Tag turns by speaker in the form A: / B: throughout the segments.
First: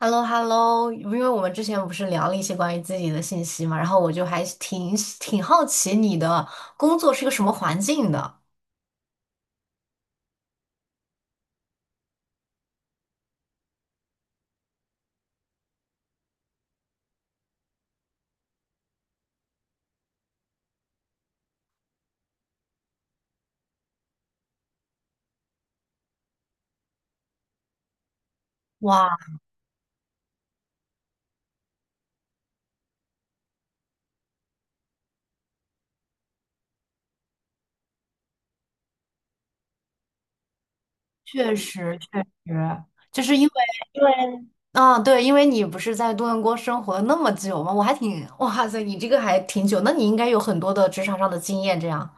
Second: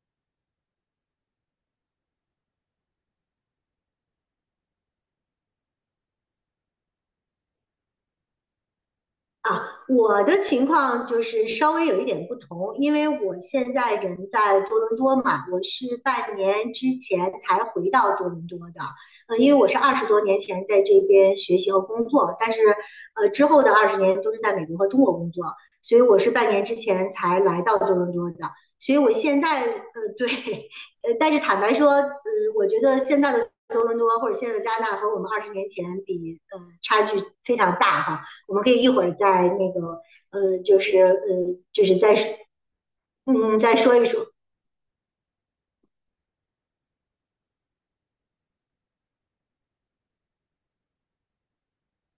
A: h e l l o h e l l o 因为我们之前不是聊了一些关于自己的信息嘛，然后我就还挺好奇你的工作是个什么环境的。
B: 啊，我的情况就是稍微有一点不同，因为我现在人在多伦多嘛，我是半年之前才回到多伦多的。因为我是二十多年前在这边学习和工作，但是之后的二十年都是在美国和中国工作，所以我是半年之前才来到多伦多的。所以
A: 哇，
B: 我现在对，但是坦白说，我觉得现在的多伦多或者现在的加拿大和我们二十年前比，差距非常大哈。我们可以一会儿再那个，
A: 确
B: 就是
A: 实
B: 再
A: 确
B: 说
A: 实，就是因为
B: 嗯再说
A: 因
B: 一说。
A: 为，啊，对，因为你不是在多伦多生活了那么久嘛，我还挺，哇塞，你这个还挺久，那你应该有很多的职场上的经验，这样。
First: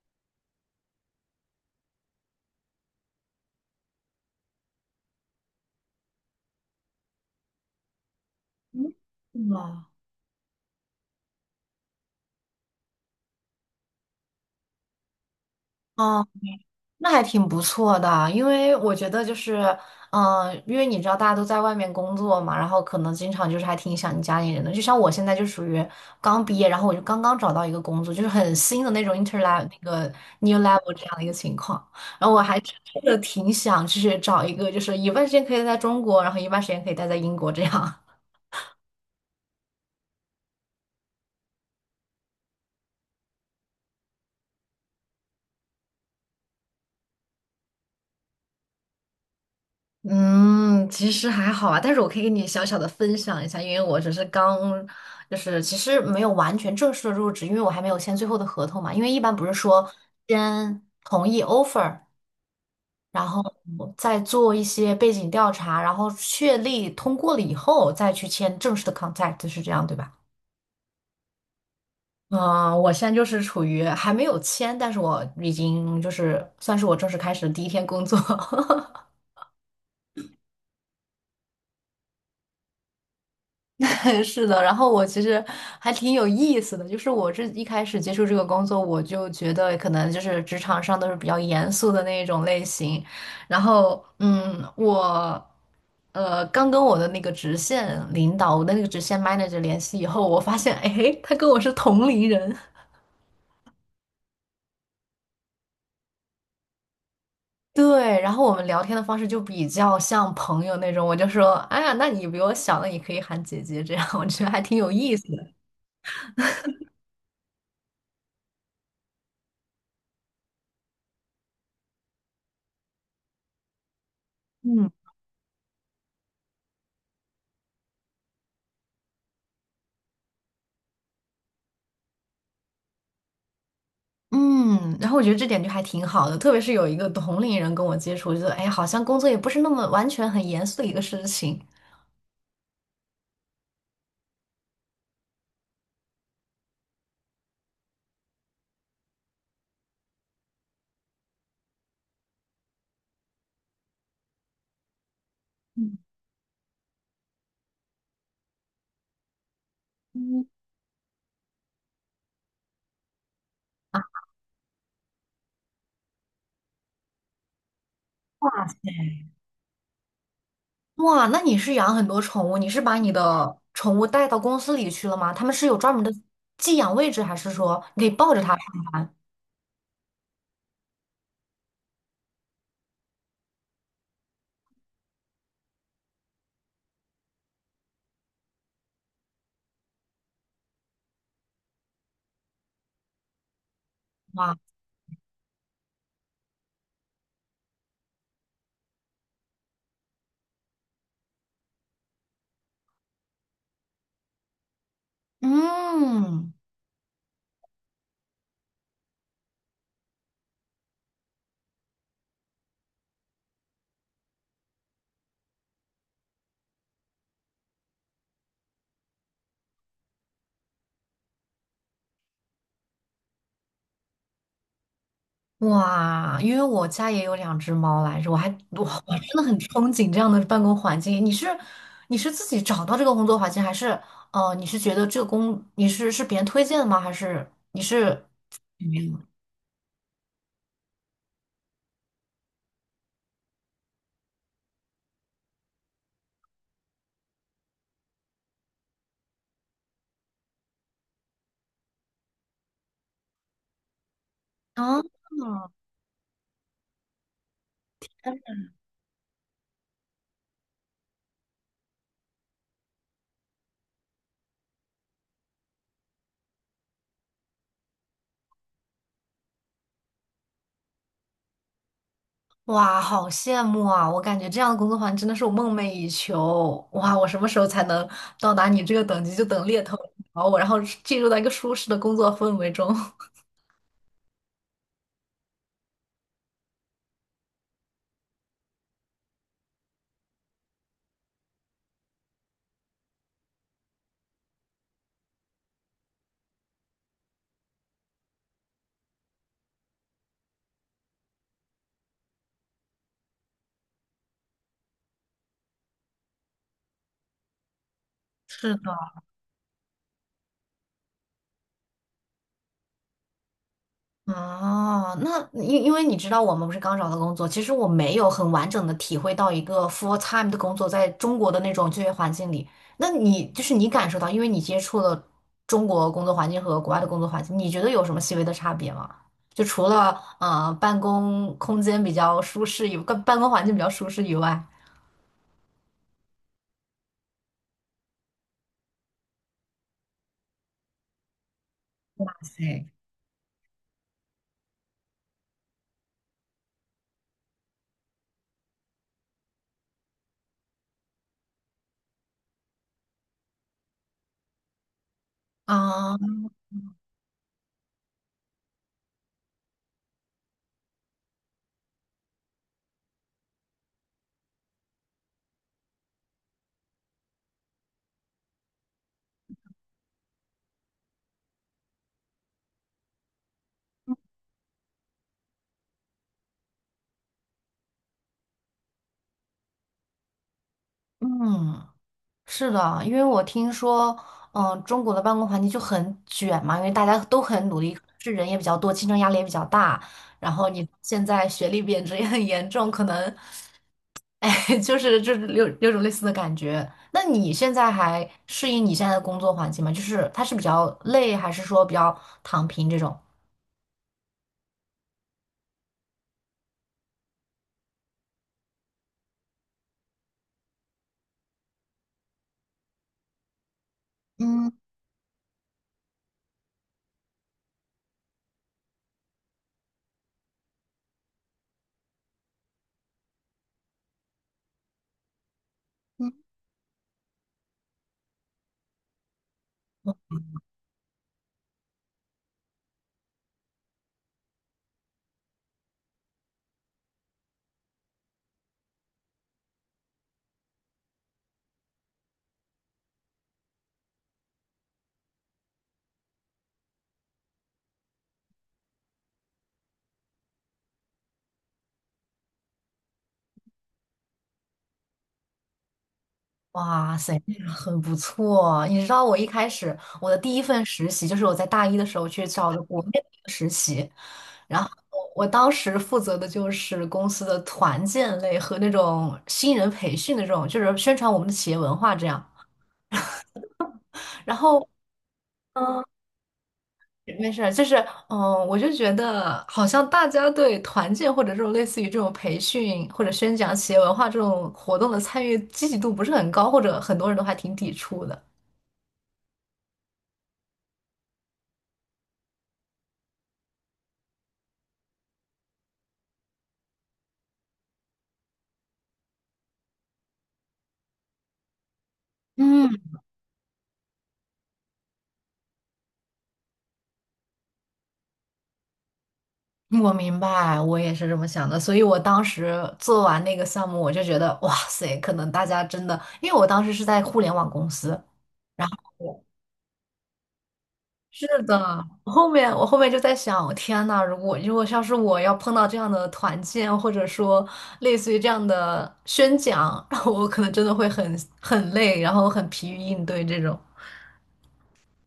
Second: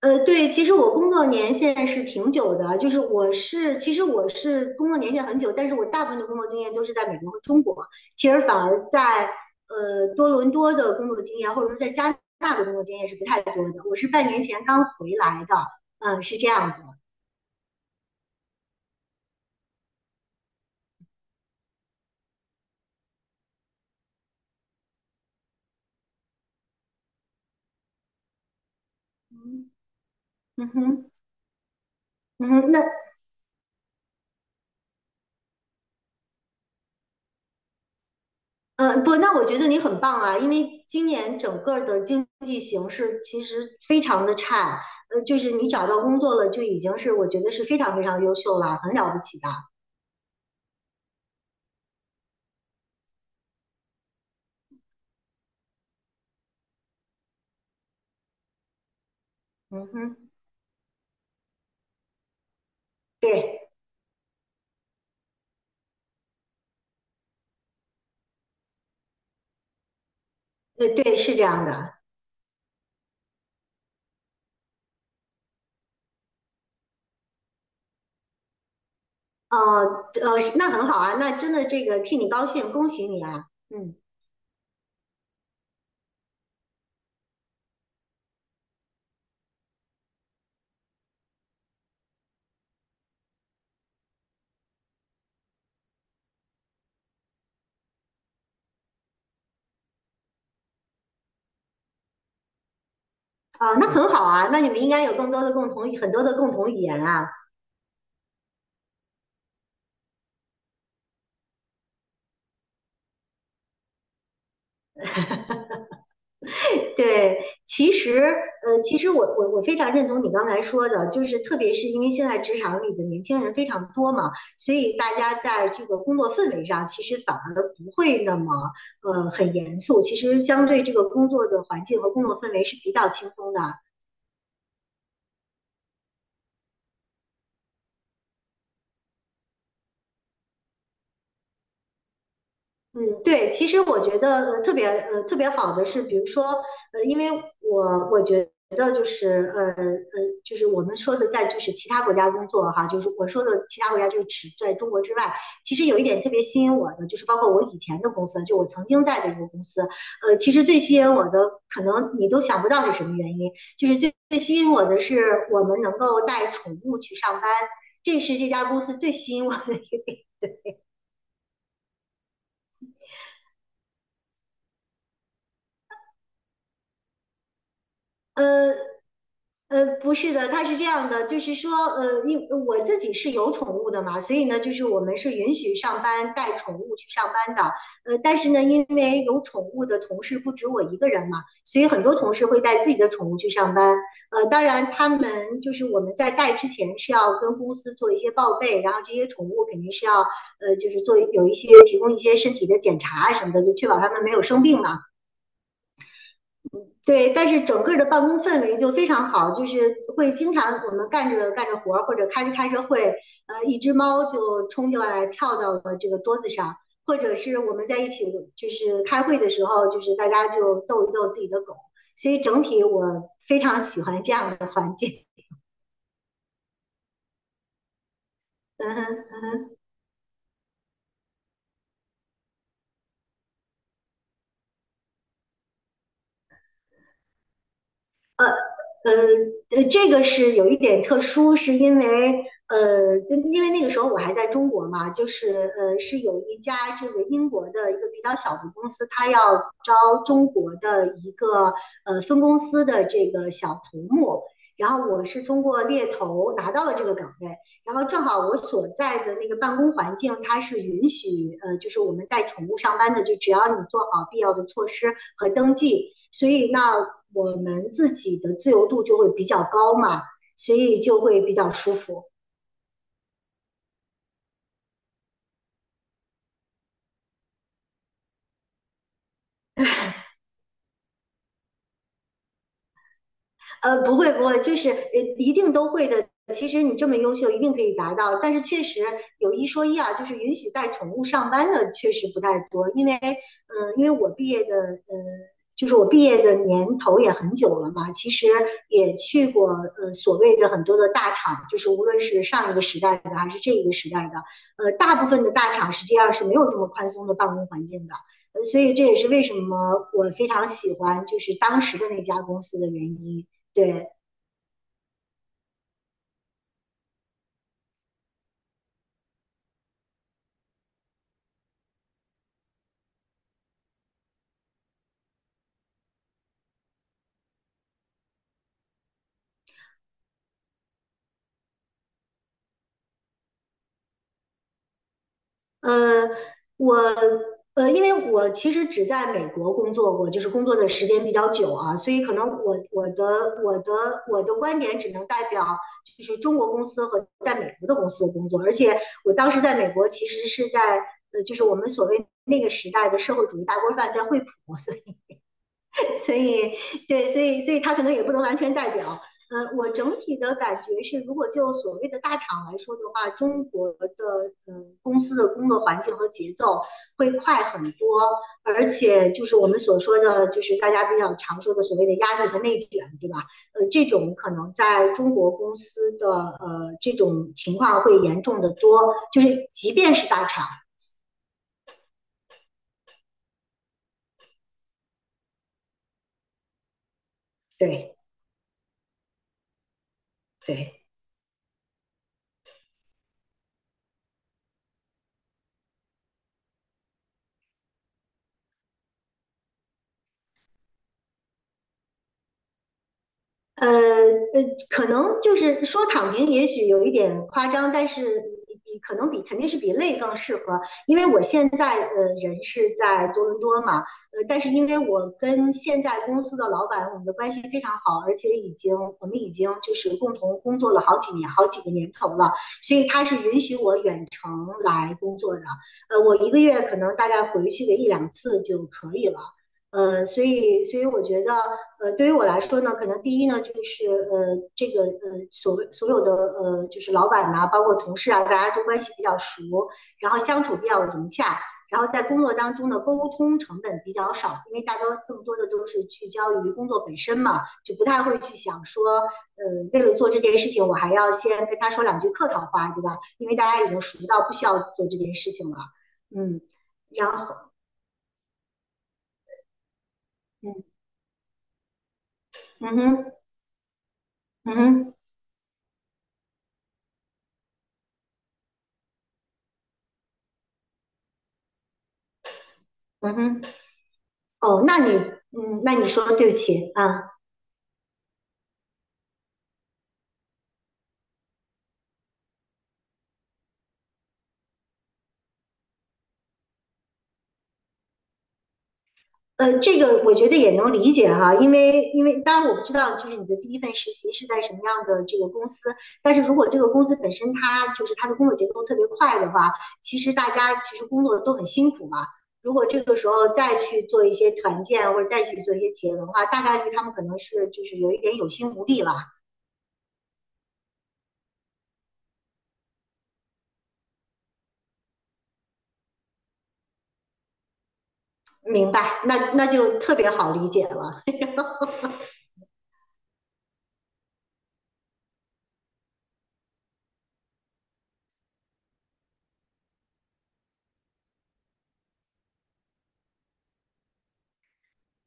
B: 对，其实我工作年限是挺久的，就是我是工作年限很久，但是我大部分的工作经验都是在美国和中国，其实反而
A: 嗯，
B: 在
A: 哇，
B: 多伦多的工作经验或者说在加拿大的工作经验是不太多的。我是半年前刚回来的，嗯、
A: 哦，
B: 是这样子。
A: 那还挺不错的啊，因为我觉得就是，嗯、因为你知道大家都在外面工作嘛，然后可能经常就是还挺想你家里人的。就像我现在就属于刚毕业，然后我就刚刚找到一个工作，就是很新的那种 inter l e v e
B: 嗯
A: 那个 new
B: 嗯
A: level 这
B: 哼，
A: 样的一个情况。然后我
B: 嗯
A: 还
B: 哼，
A: 真
B: 那
A: 的挺想就是找一个，就是一半时间可以在中国，然后一半时间可以待在英国这样。
B: 嗯，不，那我觉得你很棒啊，因为今年整个的经济形势其实非常的差，就是你找到工作了就已经我觉得是非常非常优秀了，很了不起的。
A: 嗯，其实还好啊，但是我可以给你小小的分享一下，因为我只是刚，就是其实没有完全正式的入职，因为我还没有签最后的合同嘛。因为一般不是
B: 嗯
A: 说
B: 哼，
A: 先同意 offer，然后
B: 对，
A: 再做一些背景调查，然后确立通过了以后再去签正式的 contract，是这样对吧？
B: 是这样的。
A: 嗯，我现在就是处于还没有签，但是我已经就是算是我正式开始的第一天工作。
B: 呃那很好啊，那真的这个替你高兴，恭喜你啊。嗯，
A: 是的，然后我其实还挺有意思的，就是我这一开始接触这个工作，我就觉得可能就是职场上都是比较严肃的那一种类型，然后嗯，我刚跟我的那个直线领导，我的那个直线 manager 联系以后，我发现哎，他跟我是同龄人。
B: 啊、那很好啊，那你们应该有更多的很多的共同语言啊。
A: 对，然后我们聊天的方式就比较像朋友那种，我就说，哎呀，那你比我小，那你可以喊姐姐，这样我觉得还挺有意思的。
B: 对，对，其实其实我非常认同你刚才说的，就是特别是因为现在职场里的年轻人非常多嘛，所
A: 嗯。
B: 以大家在这个工作氛围上，其实反而不会那么很严肃。其实相对这个工作的环境和工作氛围是比较轻松的，
A: 嗯，然后我觉得这点就还挺好的，特别是有一个同龄人跟我接触，我觉得哎，好像工作也不是那么完全很严肃的一个事情。
B: 嗯，对，其实我觉得特别特别好的是，比如说因为我觉得就是就是我们说的在就是其他国家工作哈，就是我说的其他国家就是指在中国之外，其实有一点特别吸引我的，就是包括我以前的公司，就我曾经带的一个公司，
A: 嗯，
B: 其实最吸引我的可能你都想不到是什么原因，就是
A: 啊。
B: 最最吸引我的是我们能够带宠物去上班，这是这家公司最吸引我的。
A: 哇，那你是养很多宠物，你是把你的宠物带到公司里去了吗？他们是有专门的寄养位置，还是说你可以抱着它上
B: 呃，
A: 班？
B: 不是的，它是这样的，就是说，因我自己是有宠物的嘛，所以呢，就是我们是允许上班带宠物去上班的。但是呢，因为有宠物的同事不止我一个人嘛，所以很多同事会带自己的宠物去上班。
A: 哇，
B: 当然，他们就是我们在带之前是要跟公司做一些报备，然后这些宠物肯定是要，就是做有一些提供一些身体的检查什么的，就确保它们没有生病嘛。
A: 嗯。
B: 对，但是整个的办公氛围就非常好，就是会经常我们干着干着活儿或者开着开着会，一只猫就冲进来跳到了这个桌子上，或者是我们在一起就是开会的时候，就是大家就逗一逗自己的狗，所以整体我非常喜欢这样的环境。
A: 哇，因为我家也有两只猫来着，我还 我
B: 嗯哼，
A: 我真
B: 嗯
A: 的很
B: 哼。
A: 憧憬这样的办公环境。你是你是自己找到这个工作环境，还是你是觉得这个工你是是别人推荐的吗？还是你是，
B: 呃
A: 嗯，
B: 这个是有一点特殊，是因为因为那个时候我还在中国嘛，就是是有一家这个英国的一个比较小的公司，它要招中国的一个分公司的这个小头目，然
A: 啊，
B: 后我是通过猎头拿到了这个岗位，然后正好我所在的那个办公环境，它是允许就是我们带宠物上班的，就只要你做好必要的措施和登记，所以那我们自己的自由度就会比较高嘛，所以就会比较舒服。
A: 哇，好羡慕啊！我感觉这样的工作环境真的是我梦寐以求。哇，我什么时候才能到达你这个等级？就等猎头找我，然后进入到一个舒适的工作氛围中。
B: 不会不会，就是一定都会的。其实你这么优秀，一定可以达到。但是确实有一说一啊，就是允许带宠物上班的确实不太多，因为嗯、因为我毕业的就是我毕业的年头也很久了嘛，其实也去过所谓的很多的大厂，就是无论是上一个时代的还是这一个时代的，大部分的大厂实际上是没有这么宽松的办公环境的。
A: 是
B: 所
A: 的。
B: 以这也是为什么我非常喜欢就是当时的那家公司的原因。对，
A: 哦，那因因为你知道，我们不是刚找到工作，其实我没有很完整的体会到一个 full time 的工作在中国的那种就业环境里。那你就是你感受到，因为你接触了中国工作环境和国外的工作环境，你觉得有什么细微的差别吗？就除了办公空间比较舒适以，办公环境比较舒适以外，
B: 呃，我因为我其实只在美国工作过，就是工作的时间比较久啊，所以可能我
A: 对，
B: 我的我的我的观点只能代表就是中国公司和在美国的公司的工作，而且我当时在美国其实是在就是我们所谓那个时代的社会主义大锅饭在惠普，
A: 啊，
B: 所以对，所以他可能也不能完全代表。我整体的感觉是，如果就所谓的大厂来说的话，中国的公司的工作环境和节奏会快很多，而且就是我们所说的，就是大家比较常说的所谓的压力和内卷，对吧？这种可能在中国公司的这种情况会严重的多，就是即便是大厂，
A: 嗯。是的，因为我听说，嗯、中国的办公环境就很卷嘛，因为大家都很努力，
B: 对
A: 是人也比较多，竞争压力也比较大。然后你
B: 对。
A: 现在学历贬值也很严重，可能，哎，就是就是种类似的感觉。那你现在还适应你现在的工作环境吗？就是它是比较累，还是说比较躺平这种？
B: 呃呃，可能就是说躺平，也许有一点夸张，但是可能比肯定是比累更适合，因为我现在人是在多伦多嘛，但是
A: 嗯，
B: 因为我跟现在公司的老板我们的关系非常好，而且我们已经就是共同工作了好几年好几个年头了，所以他是允许我远程来工作的，我
A: 嗯。
B: 一个月可能大概回去个一两次就可以了。所以我觉得，对于我来说呢，可能第一呢，就是所谓所有的就是老板呐、啊包括同事啊，大家都关系比较熟，然后相处比较融洽，然后在工作当中的沟通成本比较少，因为更多的都是聚焦于工作本身嘛，就不太会去想说，呃，为了做这件事情，我还要先跟他说两句客套话，对吧？因为大家已经熟到不需要做这件事情了，嗯，
A: 哇
B: 然
A: 塞，
B: 后，
A: 那很不错。你知道我一开始我的第一
B: 嗯，
A: 份实习就是我在大一的时候去找的
B: 嗯
A: 国内的
B: 哼，
A: 一个实习，
B: 嗯
A: 然后
B: 哼，
A: 我当时负责的就是公司的团建类和那种新人培训的这种，就是宣传我们的企业文化这样。
B: 嗯哼。
A: 然
B: 哦，
A: 后，
B: 那你嗯，那
A: 嗯，
B: 你说对不起啊，
A: 没事儿，就是嗯，我就觉得好像大家对团建或者这种类似于这种培训或者宣讲企业文化这种活动的参与积极度不是很高，或者很多人都还挺抵触的。
B: 这个我觉得也能理解哈，因为当然我不知道就是你的第一份实习是在什么样的这个公司，但是如果这个公司本身它就是它的工作节奏特别快的话，大家其实工作都很辛苦嘛。如果这
A: 嗯。
B: 个时候再去做一些团建或者再去做一些企业文化，大概率他们可能是就是有一点有心无力了。
A: 我明白，我也是这么想的，所以我当时做完那个项目，我就觉得，哇塞，可能大家真的，因为我当时是在互联网公司，然
B: 明
A: 后
B: 白，那
A: 我，
B: 那就特别好理解了。
A: 是的，我后面就在想，天呐，如果像是我要碰到这样的团建，或者说类似于这样的宣讲，我可能真的会很累，然后很疲于应对这种。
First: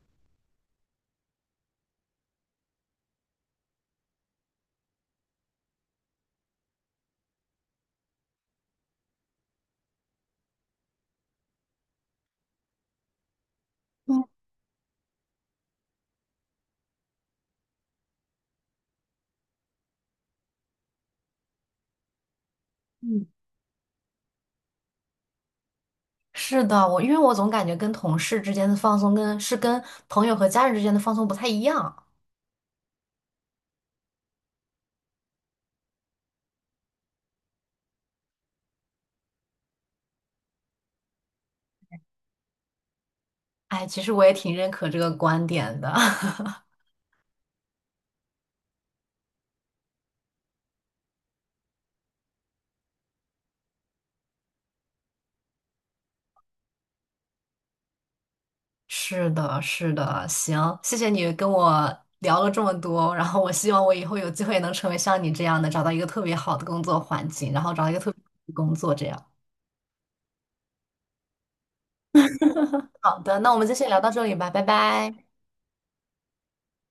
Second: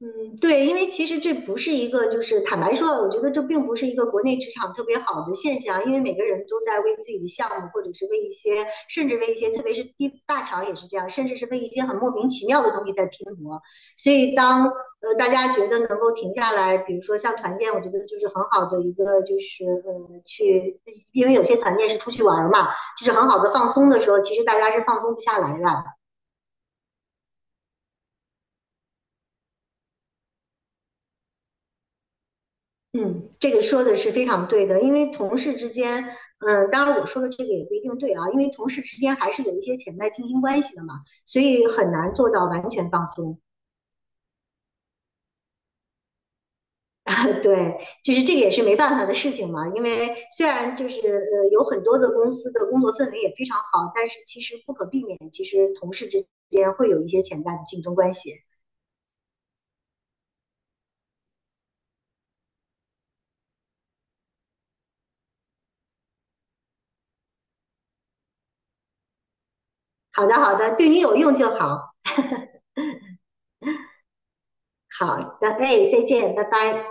B: 嗯，对，因为其实这不是一个，就是坦白说，我觉得这并不是一个国内职场特别好的现象，因为每个人都在为自己的项目，或者是为一些，甚至为一些，特别是地大厂也是这样，甚至是为一些很莫名其妙的东西在拼搏。所
A: 嗯，
B: 以当大家觉得能够停下来，比如说像团建，我觉得就是很好的一个，就是去，因为有些团建是出去玩儿嘛，就是
A: 嗯，
B: 很好的放松的时候，其实大家是放松不下来的。
A: 是的，我因为我总感觉跟同事之间的放松跟是跟朋友和家人之间的放松不太一样。
B: 嗯，这个说的是非常对的，因为同事之间，嗯，当然我说的这个也不一定对啊，因为同事之间还是有一些潜在竞争关系的嘛，所以很难做到完全放松。
A: 哎，其实我也挺认可这个观点的。
B: 对，就是这个也是没办法的事情嘛，因为虽然就是有很多的公司的工作氛围也非常好，但是其实不可避免，其实同事之间会有一些潜在的竞争关系。
A: 是的，是的，行，谢谢你跟我聊了这么多，然后我希望我以后有机会能成为像你这样的，找到一个特别好的工作环境，然后找到一个特别好的工作这样。
B: 好的，好的，对你有用就好。
A: 好的，那我们就先聊到这里吧，拜拜。
B: 好的，哎，再见，拜拜。